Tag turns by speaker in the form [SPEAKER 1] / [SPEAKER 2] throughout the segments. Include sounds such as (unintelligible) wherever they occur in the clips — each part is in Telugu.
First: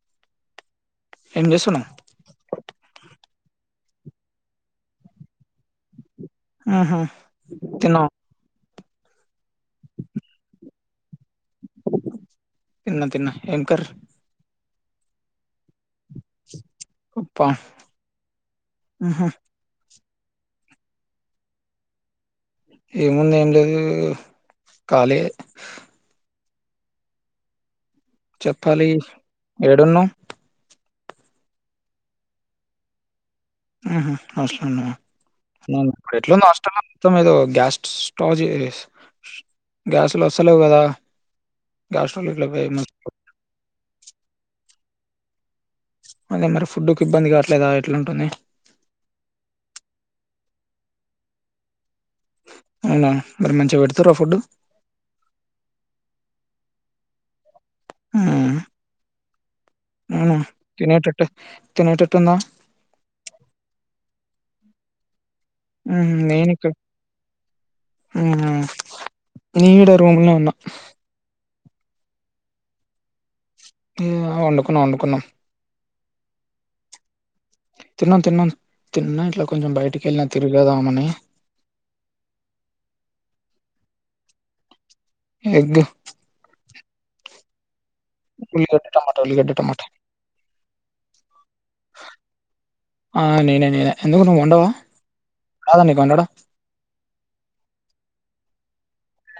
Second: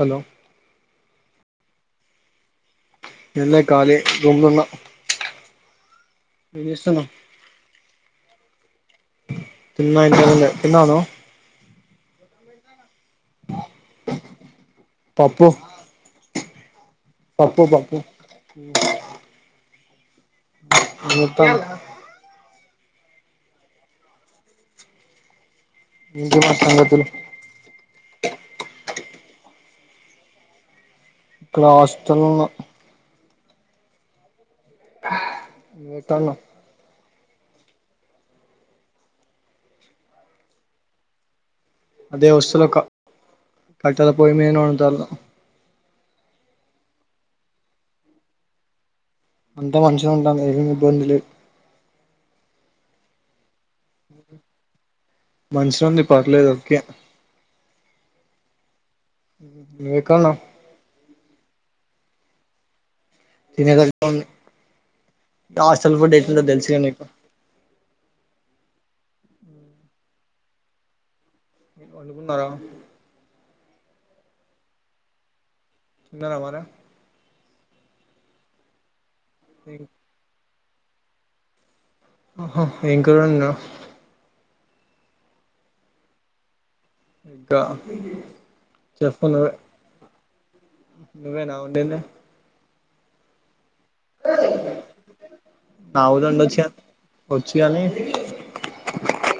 [SPEAKER 1] హలో
[SPEAKER 2] ఏం చేస్తునవ్
[SPEAKER 1] ఏం లే ఖాళీ రూం లో ఉన్నా
[SPEAKER 2] ఆహ తిన్నావా
[SPEAKER 1] తిన్న ఇంతకుముందే తిన్నావా నువ్వు
[SPEAKER 2] తిన్న తిన్న ఏం కర్రీ
[SPEAKER 1] పప్పు
[SPEAKER 2] పప్పా
[SPEAKER 1] పప్పు పప్పు
[SPEAKER 2] ఆహా
[SPEAKER 1] అంతను
[SPEAKER 2] ఏముంది ఏం లేదు ఖాళీ యే
[SPEAKER 1] ఏం సంగతులు
[SPEAKER 2] చెప్పాలి ఏడున్నావ్
[SPEAKER 1] హాస్టల్లో
[SPEAKER 2] ఊహూ హాస్టల్లోన
[SPEAKER 1] నువ్వు ఎక్కడ ఉన్నావ్
[SPEAKER 2] ఇప్పుడెట్లుంది హాస్టల్లో మొత్తం ఏదో గ్యాస్ స్టావ్ చే గ్యాస్ లు వస్తలేవు కదా గ్యాస్ స్టవ్
[SPEAKER 1] అదే హాస్టల్ ఒక
[SPEAKER 2] (unintelligible)
[SPEAKER 1] కట్టెల పొయ్యి మీద వండుతారు
[SPEAKER 2] అదే మరి ఫుడ్కి ఇబ్బంది కావట్లేదా ఎట్లుంటుంది
[SPEAKER 1] అంతా మంచిగ ఉంటాందిగ ఏవి ఇబ్బంది లేదు
[SPEAKER 2] అవునా మరి మంచి
[SPEAKER 1] మంచిగ ఉంది పర్లేదు ఓకే
[SPEAKER 2] హ్మ్
[SPEAKER 1] నువ్వు ఎక్కడ ఉన్నావ్
[SPEAKER 2] హ్మ్ తినేటట్ తినేటట్టుందా
[SPEAKER 1] తినేటట్టు ఉంది హాస్టల్
[SPEAKER 2] ఉమ్,
[SPEAKER 1] ఫుడ్ ఎట్లుంటదో
[SPEAKER 2] నేను ఇక్కడ
[SPEAKER 1] తెలుసుగా నీకు
[SPEAKER 2] నేను కూడ రూమ్ లో ఉన్నా
[SPEAKER 1] వండుకున్నారా
[SPEAKER 2] మ్ వండుకున్నాం వండుకున్నాం
[SPEAKER 1] తిన్నారా మరీ
[SPEAKER 2] తిన్నం తిన్నాం తిన్న ఇట్లా కొంచెం బయటకిెళ్ళిన తి గదామని
[SPEAKER 1] ఆహా ఏం కూరండావ్
[SPEAKER 2] ఎగ్
[SPEAKER 1] ఇంకా
[SPEAKER 2] ఉల్లిగడ్డ టమాటా
[SPEAKER 1] చెప్పు
[SPEAKER 2] ఉల్లిగడ్డ
[SPEAKER 1] నువ్వే
[SPEAKER 2] టమాటా
[SPEAKER 1] నువ్వే నా ఉండింది
[SPEAKER 2] ఆ నేనే నేనే ఎందుకు నువ్వు వండవా రాదా నీకు వండడం
[SPEAKER 1] నావుదండి వచ్చినీ ఒచ్చు గనీ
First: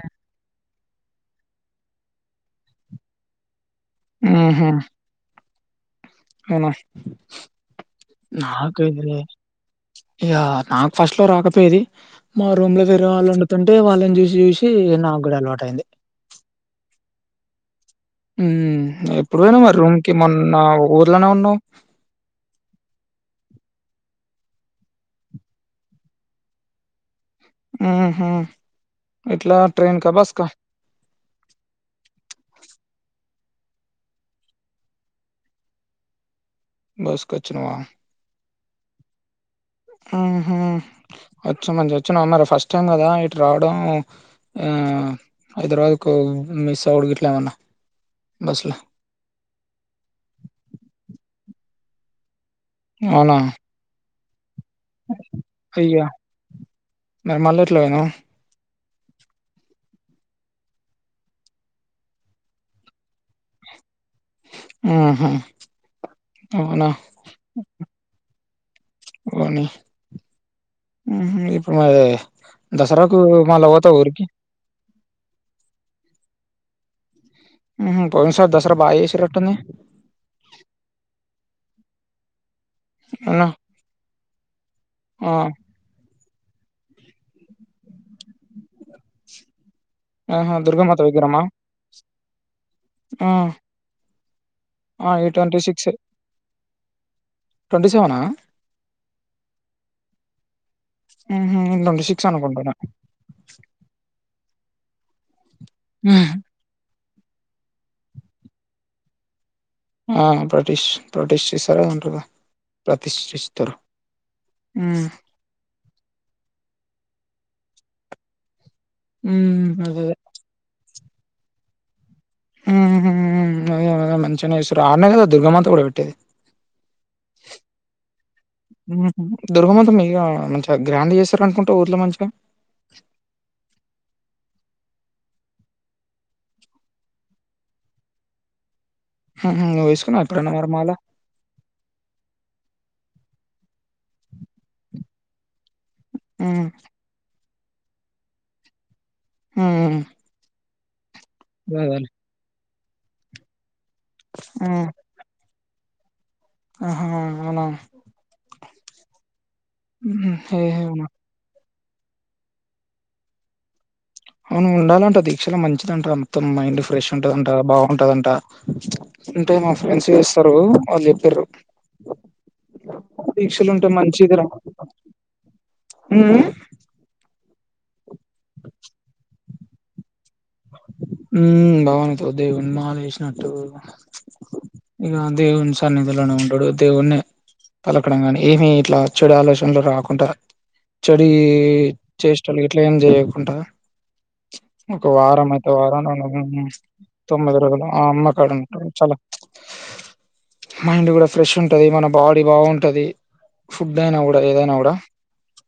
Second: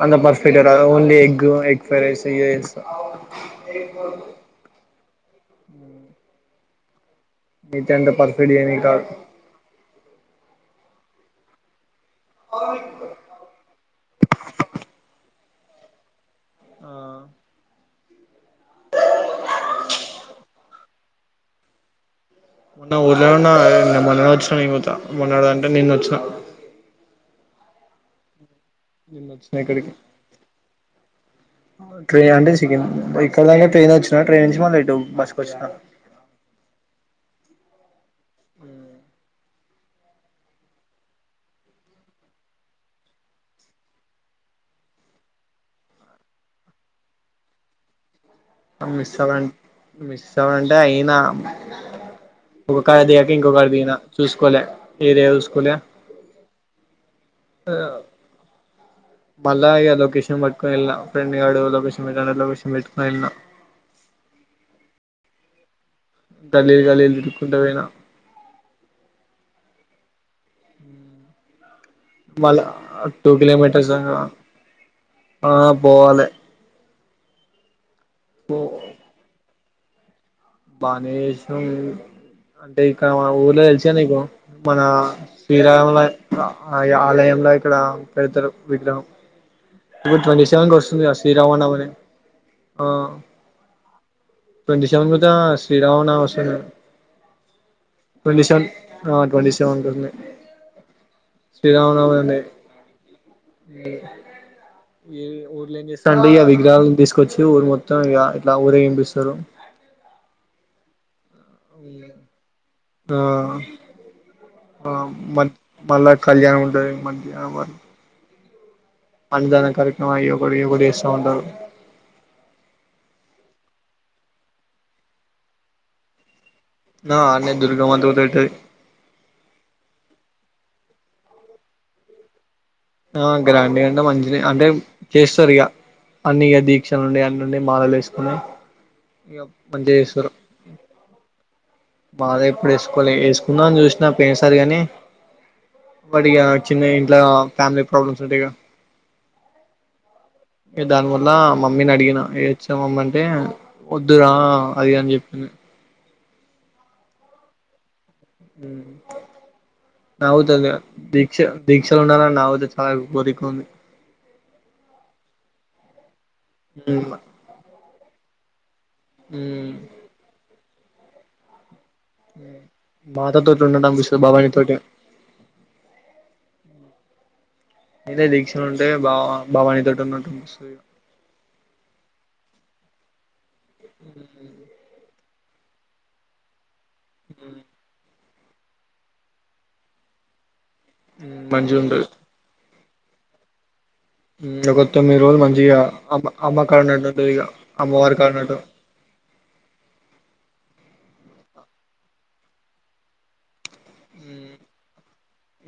[SPEAKER 1] అంద పర్ఫెక్టట్ గ ఓన్లీ ఎగ్ ఎగ్ ఫ్రోరైస్ ఇదె ఎస అపో
[SPEAKER 2] ఊహూ అవునా
[SPEAKER 1] నతే అంట పర్ఫెడిని కా
[SPEAKER 2] ఇఅ నాకు ఫస్ట్ లో రాకపోయేది మా రూమ్ లో వేరే వాళ్ళు ఒండుతుం అంటే వాళ్ళని చూశి జూశి నాకు గూడా అలవాట్ అయింది
[SPEAKER 1] ఆ
[SPEAKER 2] మ్ ఎప్పుడు వొయినవ్ మరి రూమ్కిి మొన్న ఊర్లనె ఉన్నవ్
[SPEAKER 1] మొన్న ఊళ్ళ ఉన్నా మొన్న వచ్చినా నేన్ గుత మొన్నడుంటే నిన్న వచ్చిన
[SPEAKER 2] ఉం హు
[SPEAKER 1] వచ్చినయిక్కడికి ట్రైన్ అండి ఇక్కడ్దాక ట్రైన్ వచ్చిన ట్రైన్ నుంచి మల్ల బస్కొచ్చిన
[SPEAKER 2] బస్ కొచ్చినవా
[SPEAKER 1] ఆ
[SPEAKER 2] మ్హ్ వచ్చా మంచిగా వచ్చా అన్నారు ఫస్ట్ టైం కదా ఇటు రావడం ఆ హైదరాబాద్ కు మిస్ అవడు ఇట్లామన్నా
[SPEAKER 1] మిస్ అవ్వాల మిస్ అవ్వాలంటే అయినా ఒక కాడ దిగక ఇంకో కాడ దిగిన చూసుకోలే ఏరియా చూసుకోలే
[SPEAKER 2] అయ్య మ మల్లెట్లవొయినవ్
[SPEAKER 1] మళ్ళా ఇఅ లొకేషన్ పట్టుకని వెళ్ళిన ఫ్రెండ్ గడు లొకేషన్ పెట్ లొకేషన్ పెట్టుకని వెళ్ళా
[SPEAKER 2] ఆహా
[SPEAKER 1] గల్లల్
[SPEAKER 2] అవునా
[SPEAKER 1] గల్లిల్ ఇకుంట వొయిన
[SPEAKER 2] మ్హ్ ఇప్పుడు మరి
[SPEAKER 1] మళ్ళా
[SPEAKER 2] దసరాకు
[SPEAKER 1] టూ
[SPEAKER 2] మళ్ళ
[SPEAKER 1] కిలోమీటర్స్
[SPEAKER 2] పోతవ
[SPEAKER 1] దాకా
[SPEAKER 2] ఊరికి
[SPEAKER 1] ఆ పోవాలే
[SPEAKER 2] మ్ పోన సార్ దసరా బా చేశి రట్టుంది
[SPEAKER 1] బానే జేష్నం అంటే ఇక
[SPEAKER 2] అవునా
[SPEAKER 1] ఊర్లో తెలిచా నీకు మన
[SPEAKER 2] ఆ
[SPEAKER 1] శీరల ఆ ఆలయంలో ఇక్కడ పెడద్దరు (unintelligible) విగ్రహం ఈ ట్వంటీ
[SPEAKER 2] ఆహా
[SPEAKER 1] సెవెన్ కి వస్తుంది గ శ్రీరామ నవమనే
[SPEAKER 2] అ ఆ ఎప్
[SPEAKER 1] అ శ్రీరామనవమి వస్తుందిగా
[SPEAKER 2] ట్వంటీ సెవెనా
[SPEAKER 1] ట్వంటి సెవెన్ ట్వంటీ సెవెన్ వస్తున్నాయి
[SPEAKER 2] ఉహు ట్వంటీ సిక్స్
[SPEAKER 1] శ్రీరామనవమి
[SPEAKER 2] అనుకుంటున్నా
[SPEAKER 1] ఏ ఊళ్లో ఏం చేస్తాండు
[SPEAKER 2] ఉహు.
[SPEAKER 1] ఇయాళ్ళ విగ్రహలను తీసు కొచ్చి ఊరు మొత్తం ఇగ ఇట్లా ఊరే వింపిస్తారు
[SPEAKER 2] ఆ ప్రటిష్ ప్రొటిష్ చేసారదంటగా
[SPEAKER 1] ఆ
[SPEAKER 2] ఉమ్
[SPEAKER 1] మ మ మళ్ళ కళ్యాణం ఉంటది ఈ మధ్య అందరు
[SPEAKER 2] ఉమ్ అదే
[SPEAKER 1] కలిసిమ
[SPEAKER 2] అదే
[SPEAKER 1] ఎవరు ఎవడో క చౌండరు
[SPEAKER 2] ఉమ్మ్మ్అదే గద మంచిగానే చెస్తారు ఆడ్నే కదా దుర్గమ్మంత కూడా పెట్టేది
[SPEAKER 1] ఆ ఆన్నే దుర్గమాత పెట్టది
[SPEAKER 2] దుర్గమాతో మీ మ గ్రాండ్ చేస్తర అనుకుంట ఊర్లో మంచిగా
[SPEAKER 1] ఆ గ్రాండ్ గా కంటే మంచి అంటే చేస్తది ఇక అన్ని ఇక దీక్షలుండాయి అన్నిండి మాలలు వేసుకుని ఇక
[SPEAKER 2] నువ్వు వేసుకున్నావ ఎప్పుడన్నా మరి మాల
[SPEAKER 1] బాగ ఎప్పుడు వేసుకోవాలె వేసుకుందాం అని చూసినా పోయినసారి కాగాని ఉమ్మడిగా
[SPEAKER 2] హ్మ్.
[SPEAKER 1] చిన్న ఇంట్లో ఫ్యామిలీ ప్రోబ్లమ్స్ ఉంటయిగా
[SPEAKER 2] ఉహ్
[SPEAKER 1] ఏ దాన్ గొ నా మమ్మిని అడిగిన చెవ మంటే వద్దురా
[SPEAKER 2] హ్మ్.
[SPEAKER 1] అది అని చెప్పిను
[SPEAKER 2] ఆహా అవున
[SPEAKER 1] నావుదక
[SPEAKER 2] ఏహేమో
[SPEAKER 1] దీక్ష దీక్షలు ఉండాలని నా వతే చాలు బరికు ఉంది
[SPEAKER 2] అవును ఉండాలంట దీక్షలొ మంచిది అంటారు మొత్తం మైండ్ ఫ్రెష్
[SPEAKER 1] హ్మ్
[SPEAKER 2] ఉంటుదంట బాగుంటుదంట అంటే మా
[SPEAKER 1] హ్మ్
[SPEAKER 2] ఫ్రెండ్స్ చేస్తారు వాళ్ చెప్పారు
[SPEAKER 1] మాతొ తోటి ఉండడం
[SPEAKER 2] మంచిదిరా
[SPEAKER 1] బబాని తోటే
[SPEAKER 2] హ్మ్.
[SPEAKER 1] ఇదే దీక్షలు ఉంటే బావ భవానీ తొటున్నట్టుస (inaudible)
[SPEAKER 2] మ్మ్ భవానీ తో దేవుని మాలేసినట్టు ఇగ దేవుని సన్నిధిలోనే ఉంటడు దేవున్నే పలకడం కానీ ఏమి ఇట్లా చెడు ఆలోచనలు రాకుంటా చెడి
[SPEAKER 1] ఉమ్ మంచిగా ఉంటది
[SPEAKER 2] చేష్టలు గ ట్లేం చెయ్యకుంట
[SPEAKER 1] మ్ ఒక తొమ్మిది రోజులు మంచి
[SPEAKER 2] (unintelligible) తొమ్మిది రోజులు ఆ
[SPEAKER 1] అమ్మవారి కాడ ఉన్నట్టు
[SPEAKER 2] అమ్మకాడుంటా చాలా మైండు కూడా ఫ్రెష్ ఉంటది మన బాడీ బావుంటది ఫుడ్ అయినా కూడా
[SPEAKER 1] ఉమ్
[SPEAKER 2] ఏదైనా కూడా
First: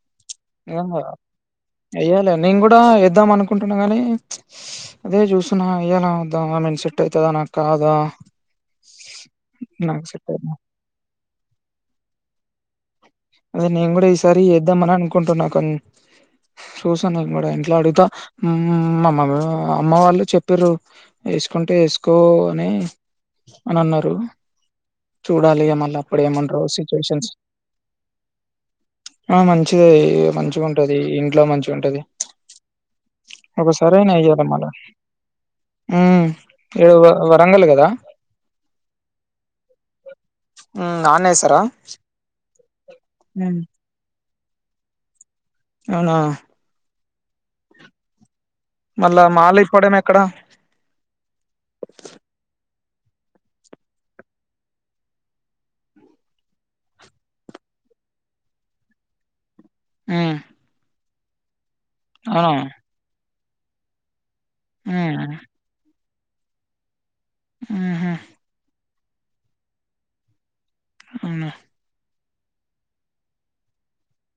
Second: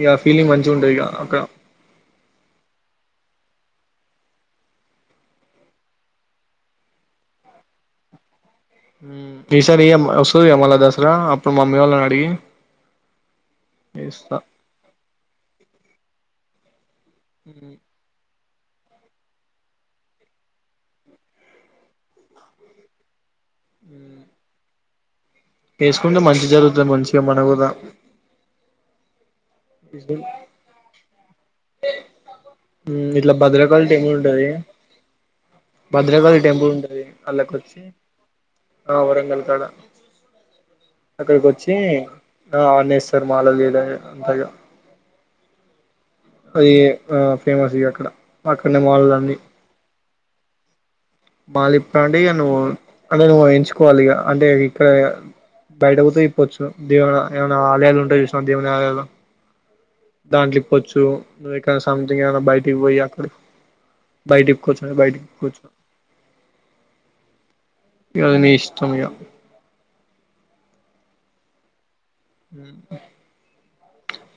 [SPEAKER 1] ఇగ ఫీలింగ్ మంచిగా ఉంటది ఇగ
[SPEAKER 2] (unintelligible)
[SPEAKER 1] అక్కడ
[SPEAKER 2] ఎయ్యాల నేను కూడా ఏద్దాం అనుకు కుంటున్నా గానీ అదే చూస్తున్న్ ఎయ్యాలా వద్దా ఐమీన్ సెట్ ఐతదా నాకు కాదా
[SPEAKER 1] మ్మ్ ఈ సారి
[SPEAKER 2] నాకు సెట్ అయితదా
[SPEAKER 1] వస్తాదిగా మళ్ళా దసరా అప్పుడు మామ్మీ వాళ్ళనడిగి
[SPEAKER 2] అదే నేను కూడా ఈసారి ఏద్దామని అనుకుంటున్నా కొన్ చూసా నేన్ కూడా
[SPEAKER 1] ఉమ్
[SPEAKER 2] ఇంట్లో అడుగుతా మ్మ్ మామమ్మి అమ్మ వాళ్ళు చెప్పిర్రు ఏసుకుంటే ఏసుకో అని అని అన్నారు
[SPEAKER 1] ఉమ్
[SPEAKER 2] చూడాలి ఇగ మళ్ళీ
[SPEAKER 1] ఏసుకుంటే
[SPEAKER 2] అప్పుడు
[SPEAKER 1] మంచి
[SPEAKER 2] ఏమంటారో
[SPEAKER 1] జరుగుతుది మంచిగా
[SPEAKER 2] సిచ్యువేషన్స్
[SPEAKER 1] మన కూడా
[SPEAKER 2] ఆ మంచిది మంచిగుంటది ఇంట్లో మంచి ఉంటది
[SPEAKER 1] ఉమ్ ఇట్లా భద్రకాళి
[SPEAKER 2] ఒకసారైనా
[SPEAKER 1] టెంపుల్
[SPEAKER 2] ఎయ్యాల
[SPEAKER 1] ఉంటది
[SPEAKER 2] మాల ఉమ్
[SPEAKER 1] భద్రకాళి టెంపుల్
[SPEAKER 2] ఏడ
[SPEAKER 1] ఉంటది అళ్ళకి
[SPEAKER 2] వరంగల్
[SPEAKER 1] వచ్చి
[SPEAKER 2] కదా
[SPEAKER 1] ఆ వరంగల్ కాడ
[SPEAKER 2] ఉమ్ నాన్నేస్తారా
[SPEAKER 1] మాల తీడాయె అంత ఇగ
[SPEAKER 2] అవునా
[SPEAKER 1] అది ఆ ఫేమస్ ఇవి అక్కడ అక్కడనే మాలలు
[SPEAKER 2] మళ్ళ మాల ఇప్పడమే క్కడ
[SPEAKER 1] మాలిప్పాండి ఇగ నువ్వు అంటే నువ్వు ఎంచుకోవాలి ఇగ అంటే ఇక్కడ బయట పోతే ఇప్పచ్చు దేవుని ఏమైనా ఆలయాలు ఉంటాయి చూసినావా దేవుని ఆలయాలు
[SPEAKER 2] మ్మ్
[SPEAKER 1] దాంట్లో ఇప్పొచ్చు (unintelligible) కానీ సంధింగ్ ఏమన్నా
[SPEAKER 2] అవునా
[SPEAKER 1] బైటికి పోయి ఆక్కడి బైటిప్పుకోచ్చన
[SPEAKER 2] మ్మ్
[SPEAKER 1] బైటిప్పుకోచ్చు
[SPEAKER 2] మ్మ్హు
[SPEAKER 1] అది నీ ఇష్టం ఇగ
[SPEAKER 2] అవునా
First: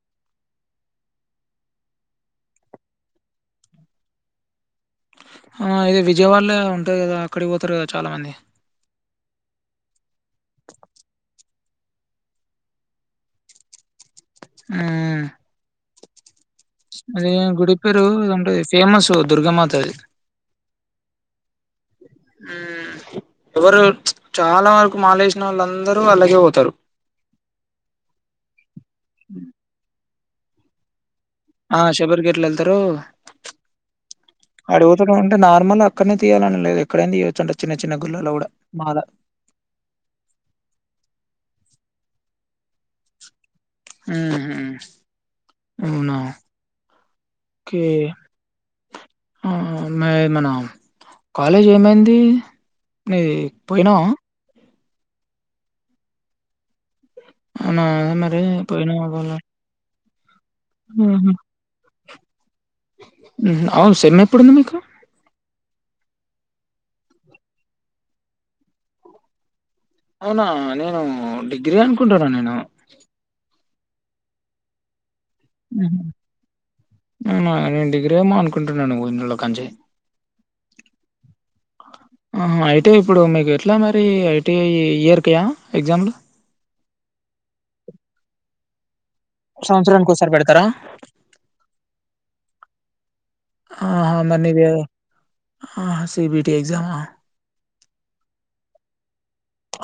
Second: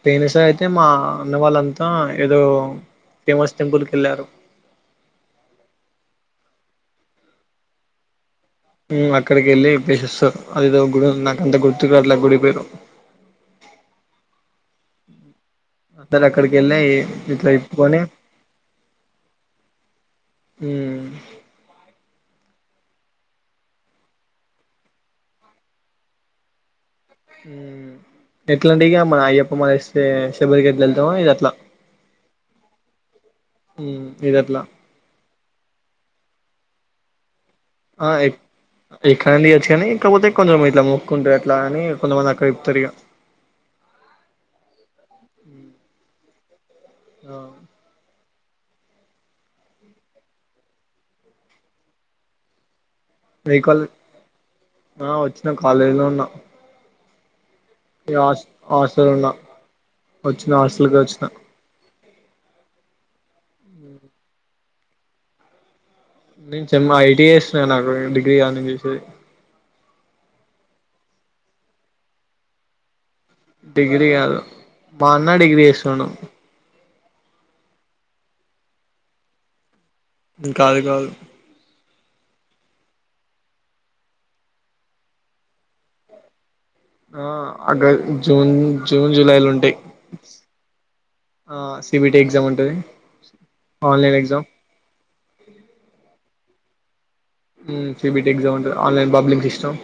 [SPEAKER 1] పోయిైన సార్ అయితే, మా అన్న వాళ్ళంతా ఏదో ఫేమస్ టెంపుల్ కి వెళ్ళారు.
[SPEAKER 2] ఆ ఇది విజయవాడలే ఉంటాది కదా అక్కడికి పోతారు కదా చాలా మంది.
[SPEAKER 1] హు అక్కడికి వెళ్ళి ప్లేసెస్ అదేదో గుడి నాకంత గుర్తుకు రావట్లా గుడి పేరు
[SPEAKER 2] హూ
[SPEAKER 1] అందరు అక్కడికి వెళ్ళి
[SPEAKER 2] అది
[SPEAKER 1] ఇట్లా
[SPEAKER 2] గుడి
[SPEAKER 1] ఇప్పుకొని
[SPEAKER 2] పేరు అంటే ఫేమస్ దుర్గామాతది
[SPEAKER 1] ఉమ్
[SPEAKER 2] ఎవరు చాలా వరకు మాలేసిన నోళ్ళందరూ అలాగే పోతారు
[SPEAKER 1] ఎట్లాంటిే ఇగ మా అయ్యప్ప మాల స్తే బైకి ఎట్ల వెళ్తామో ఇది అట్ ఉమ్ ఇది అట్లా
[SPEAKER 2] అడుగుతడు అంటే నార్మల్ అక్కడనే తీయాలనే లేదు ఎక్కడైనా తీయొచ్చు అంట చిన్న చిన్న
[SPEAKER 1] ఆ
[SPEAKER 2] గుళ్ళలో
[SPEAKER 1] ఎక్
[SPEAKER 2] కూడా మాల
[SPEAKER 1] ఎక్కడన్నా ఇయ్యొచ్చు కానీ కాకపోతే కొందరు ఇట్లా మొక్కుంట ఎట్లా అని కొంతమంది అక్కడే తరి గా
[SPEAKER 2] హు హుమ్ అవునా కే ఆ మే మన కాలేజ్ ఏమైంది నే
[SPEAKER 1] ఏ కాలేజ్
[SPEAKER 2] పోయినావ
[SPEAKER 1] ఆ వచ్చిన కాలేజ్ లో ఉన్నా
[SPEAKER 2] అవునా
[SPEAKER 1] ఇగ
[SPEAKER 2] మరి పోయినా
[SPEAKER 1] హాస్టల్ ఉన్నా
[SPEAKER 2] అవలా
[SPEAKER 1] వచ్చిన హాస్టల్ కి వచ్చినా
[SPEAKER 2] హు హ్ అవును సెమ్ ఎప్పుడుంది మీకు
[SPEAKER 1] నేన్ చెన్మ ఐటీ చేస్తున్నా నాకు డిగ్రీ కాద్ నేన్ చేసేది
[SPEAKER 2] అవునా నేను డిగ్రీ అనుకుంటున్న నేను
[SPEAKER 1] డిగ్రీ కాదు మా అన్న డిగ్రీ
[SPEAKER 2] ఉహు
[SPEAKER 1] చేస్తున్నడు
[SPEAKER 2] అవునా నేను డిగ్రీ ఏమో అనుకుంటున్నాను ఇన్ని రోజుల కానుంచి
[SPEAKER 1] కాదు కాదు
[SPEAKER 2] ఆ హా ఐటీ ఇప్పుడు మీకు ఎట్లా మరి ఐటీఐ ఇయర్ కయా ఎగ్జామ్లు
[SPEAKER 1] ఆ అగ జూన్ జూన్ జూలైలో ఉంటాయి
[SPEAKER 2] సంవత్సరానికి ఒకసారి పెడతారా
[SPEAKER 1] ఆ సిబిటి ఎగ్జామ్ ఉంటది
[SPEAKER 2] ఆహా
[SPEAKER 1] ఆన్లైన్
[SPEAKER 2] మరి
[SPEAKER 1] ఎగ్జామ్
[SPEAKER 2] టి ఎగ్జామ్ ఆ
[SPEAKER 1] హ్మ్ సిబిటి ఎగ్జామ్ ఉంటది ఆన్లైన్ బబ్లింగ్ సిస్టమ్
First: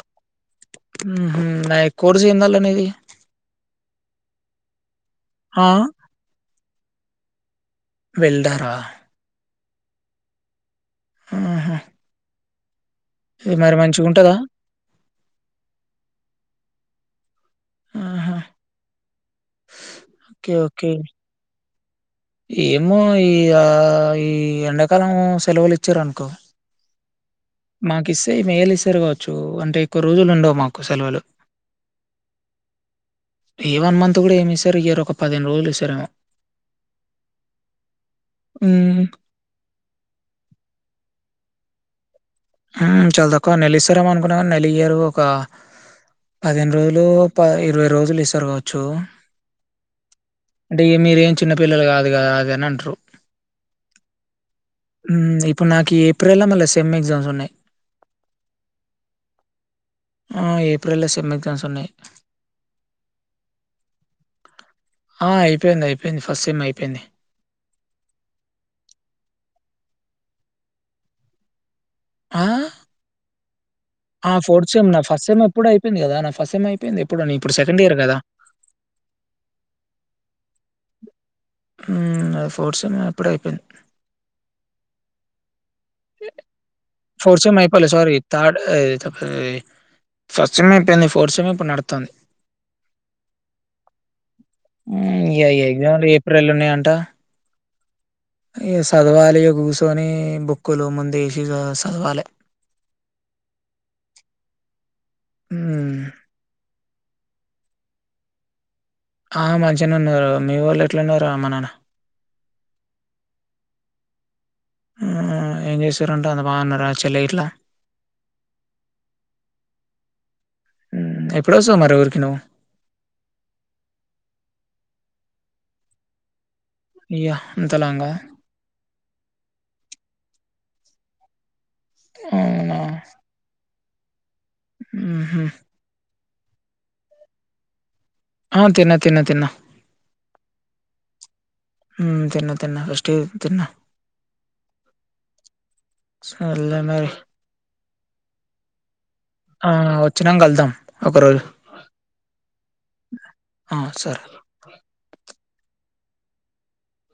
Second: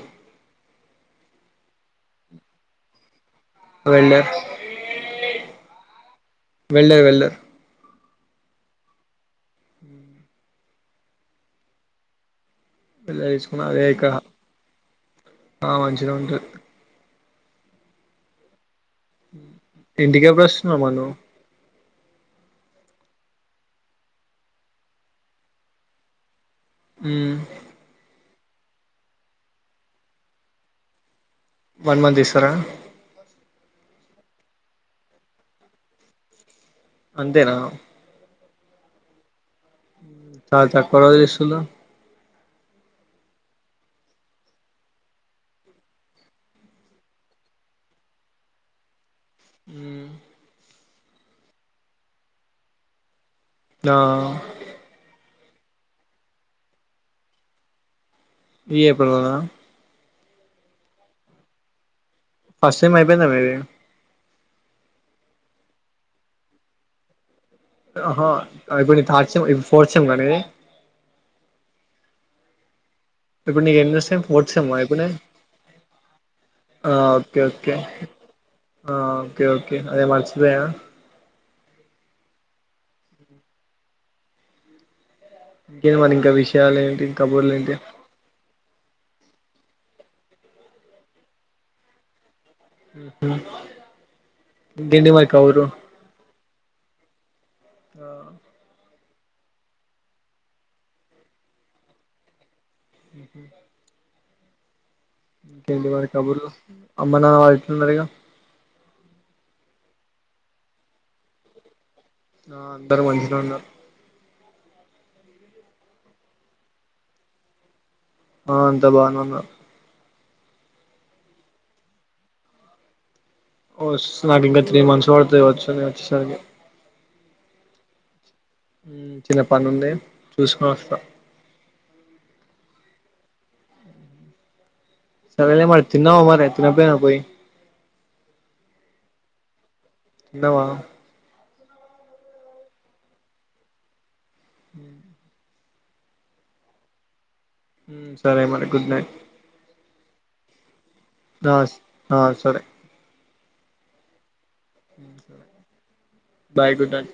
[SPEAKER 2] మ్మ్ హుమ్ నాయ్ కోర్సు ఎందాలే నీది
[SPEAKER 1] వెల్డర్
[SPEAKER 2] ఆ
[SPEAKER 1] వెల్డర్ వెల్డర్
[SPEAKER 2] వెల్డర్ రా
[SPEAKER 1] హ్మ్
[SPEAKER 2] ఆహా
[SPEAKER 1] (unintelligible)
[SPEAKER 2] ఇది
[SPEAKER 1] తీసుకున్న
[SPEAKER 2] మరి
[SPEAKER 1] అదేక
[SPEAKER 2] మంచిగుంటదా
[SPEAKER 1] ఆ మంచిగా ఉంటది
[SPEAKER 2] ఆహా
[SPEAKER 1] హ ఇంటికి ఎప్పుడు
[SPEAKER 2] ఓకే
[SPEAKER 1] వస్తున్నావు
[SPEAKER 2] ఓకే
[SPEAKER 1] మరీ నువ్
[SPEAKER 2] ఏమో ఈ యా ఈ ఎండాకాలం సెలువులు ఇచ్చిన్ రనుకో
[SPEAKER 1] హమ్
[SPEAKER 2] మాకు ఇస్తే మేల్ ఇస్తారు కావచ్చు అంటే ఎక్కువ రోజులు ఉండవు మాకు సెలవులు
[SPEAKER 1] వన్ మంత్ ఇస్తరా
[SPEAKER 2] ఏ వన్ మంత్ కూడా ఏమి ఇస్తరు ఇయరు ఒక పదిహేను రోజులు ఇస్తారేమో
[SPEAKER 1] అంతేనా
[SPEAKER 2] ఉమ్
[SPEAKER 1] చాలు చాలు (unintelligible) చేస్తున్నవ్
[SPEAKER 2] ఉమ్ చాలా తక్కువ నెలి ఇస్తారేమ అనుకున్నా నెల ఇయారు ఒక పదిహేను రోజులు ప ఇరవై రోజులు ఇస్తారు కావచ్చు
[SPEAKER 1] ఉమ్
[SPEAKER 2] అంటే ఇ మీరు ఏం చిన్నపిల్లలు కాదు కదా అది అని అంటరు
[SPEAKER 1] ఆ
[SPEAKER 2] ఉమ్ ఇప్పుడు నాకి ఈ ఏప్రిల్ లో మళ్ళీ సెమ్ ఎగ్జామ్స్ ఉన్నాయి
[SPEAKER 1] ఈ ఏప్రిల్ లోన
[SPEAKER 2] ఆ ఏప్రిల్ లో సెమ్ ఎగ్జామ్స్ ఉన్నాయి
[SPEAKER 1] ఫస్ట్ సెమ్ అయిపోయిందా మీది
[SPEAKER 2] ఆ అయిపోయింది అయిపోయింది ఫస్ట్ సెమ్ అయిపోయింది
[SPEAKER 1] ఆహా ఇప్పుడు నీది థర్డ్ సెమ్ ఫోర్త్ గద నీది
[SPEAKER 2] ఆ
[SPEAKER 1] ఇప్పుడు నీది ఎన్నో సెమ్
[SPEAKER 2] ఆ!
[SPEAKER 1] ఫోర్త్ సెమ్మా
[SPEAKER 2] సెమ్
[SPEAKER 1] ఇప్పుడు
[SPEAKER 2] నా
[SPEAKER 1] నీది
[SPEAKER 2] ఫస్ట్ సెమ్ ఎప్పుడో అయిపోయింది గదా! నా ఫస్ట్ సెమ్
[SPEAKER 1] ఆ
[SPEAKER 2] అయిపోయింది. ఎప్పుడో నేను
[SPEAKER 1] ఓకే
[SPEAKER 2] ఇప్పుడు
[SPEAKER 1] ఓకే
[SPEAKER 2] సెకండ్ ఇయర్ గదా!
[SPEAKER 1] ఆ ఓకే ఓకే అదే మర్చిపోయా
[SPEAKER 2] ఉమ్ నాది ఫోర్త్ సెమ్ ఎప్పుడో అయిపోయింది
[SPEAKER 1] ఇంకేంటి మరి ఇంకా విషయాలు ఏంటి
[SPEAKER 2] ఫోర్త్
[SPEAKER 1] కబుర్లు
[SPEAKER 2] సెమ్
[SPEAKER 1] ఏంటి
[SPEAKER 2] అయిపోలే సారి థర్డ్ ఎ (unintelligible) ఫస్ట్ సెమ్ అయిపోయింది ఫోర్త్ సెమ్ ఇప్పుడు నడుతంది
[SPEAKER 1] ఉహు
[SPEAKER 2] అ
[SPEAKER 1] ఇంకేంటి మరి
[SPEAKER 2] ఇగ ఈ
[SPEAKER 1] కబుర్లు
[SPEAKER 2] ఎగ్జామ్లు ఏప్రిల్ లో ఉన్నాయి అంట
[SPEAKER 1] ఆ
[SPEAKER 2] ఇగ చదవాలి కూసోనీ బుక్కులు ముందు వేసి చదవాలి
[SPEAKER 1] ఉహు ఏంటి
[SPEAKER 2] హ్మ్.
[SPEAKER 1] మరి కబుర్లు అమ్మ నాన్న వాళ్ళు ఎట్లున్నారు ఇగ
[SPEAKER 2] ఆ మంచిగానే ఉన్నారు మీ వొళ్ళు ఎట్లు ఉన్నారు అమ్మ నాన్న
[SPEAKER 1] ఆ అందరు మంచిగానే ఉన్నారు
[SPEAKER 2] ఆ ఏం చేసిన్రంటంది అంత బాగున్నార చెల్ల ఇట్లా
[SPEAKER 1] ఆ అంత బాగానేఉన్న
[SPEAKER 2] ఉమ్ ఎప్పుడు వస్తావ్ మరి ఊరికి నువ్
[SPEAKER 1] ఓ (unintelligible) నాకు ఇంకా త్రీ మంత్స్ పడతది వచ్చుని వచ్చేసరికి
[SPEAKER 2] ఇయ్య అంతలాంగా
[SPEAKER 1] చిన్న పని ఉంది చూసుకొని వస్తా
[SPEAKER 2] అవునా ఊహు
[SPEAKER 1] సరేలే మరి తిన్నావా మరి (unintelligible) పోయి
[SPEAKER 2] ఆ తిన్న తిన్న తిన్నా
[SPEAKER 1] న్నవా
[SPEAKER 2] హ్మ్ తిన్న తిన్న ఫస్ట్ తిన్న
[SPEAKER 1] హ్మ్
[SPEAKER 2] సర్లే మరి
[SPEAKER 1] హ్మ్ సరే మరి గుడ్ నైట్
[SPEAKER 2] ఆ వచ్చినంకళ్దాం
[SPEAKER 1] ఆ ఆ సరే
[SPEAKER 2] ఆ సరె
[SPEAKER 1] బాయ్ గుడ్ నైట్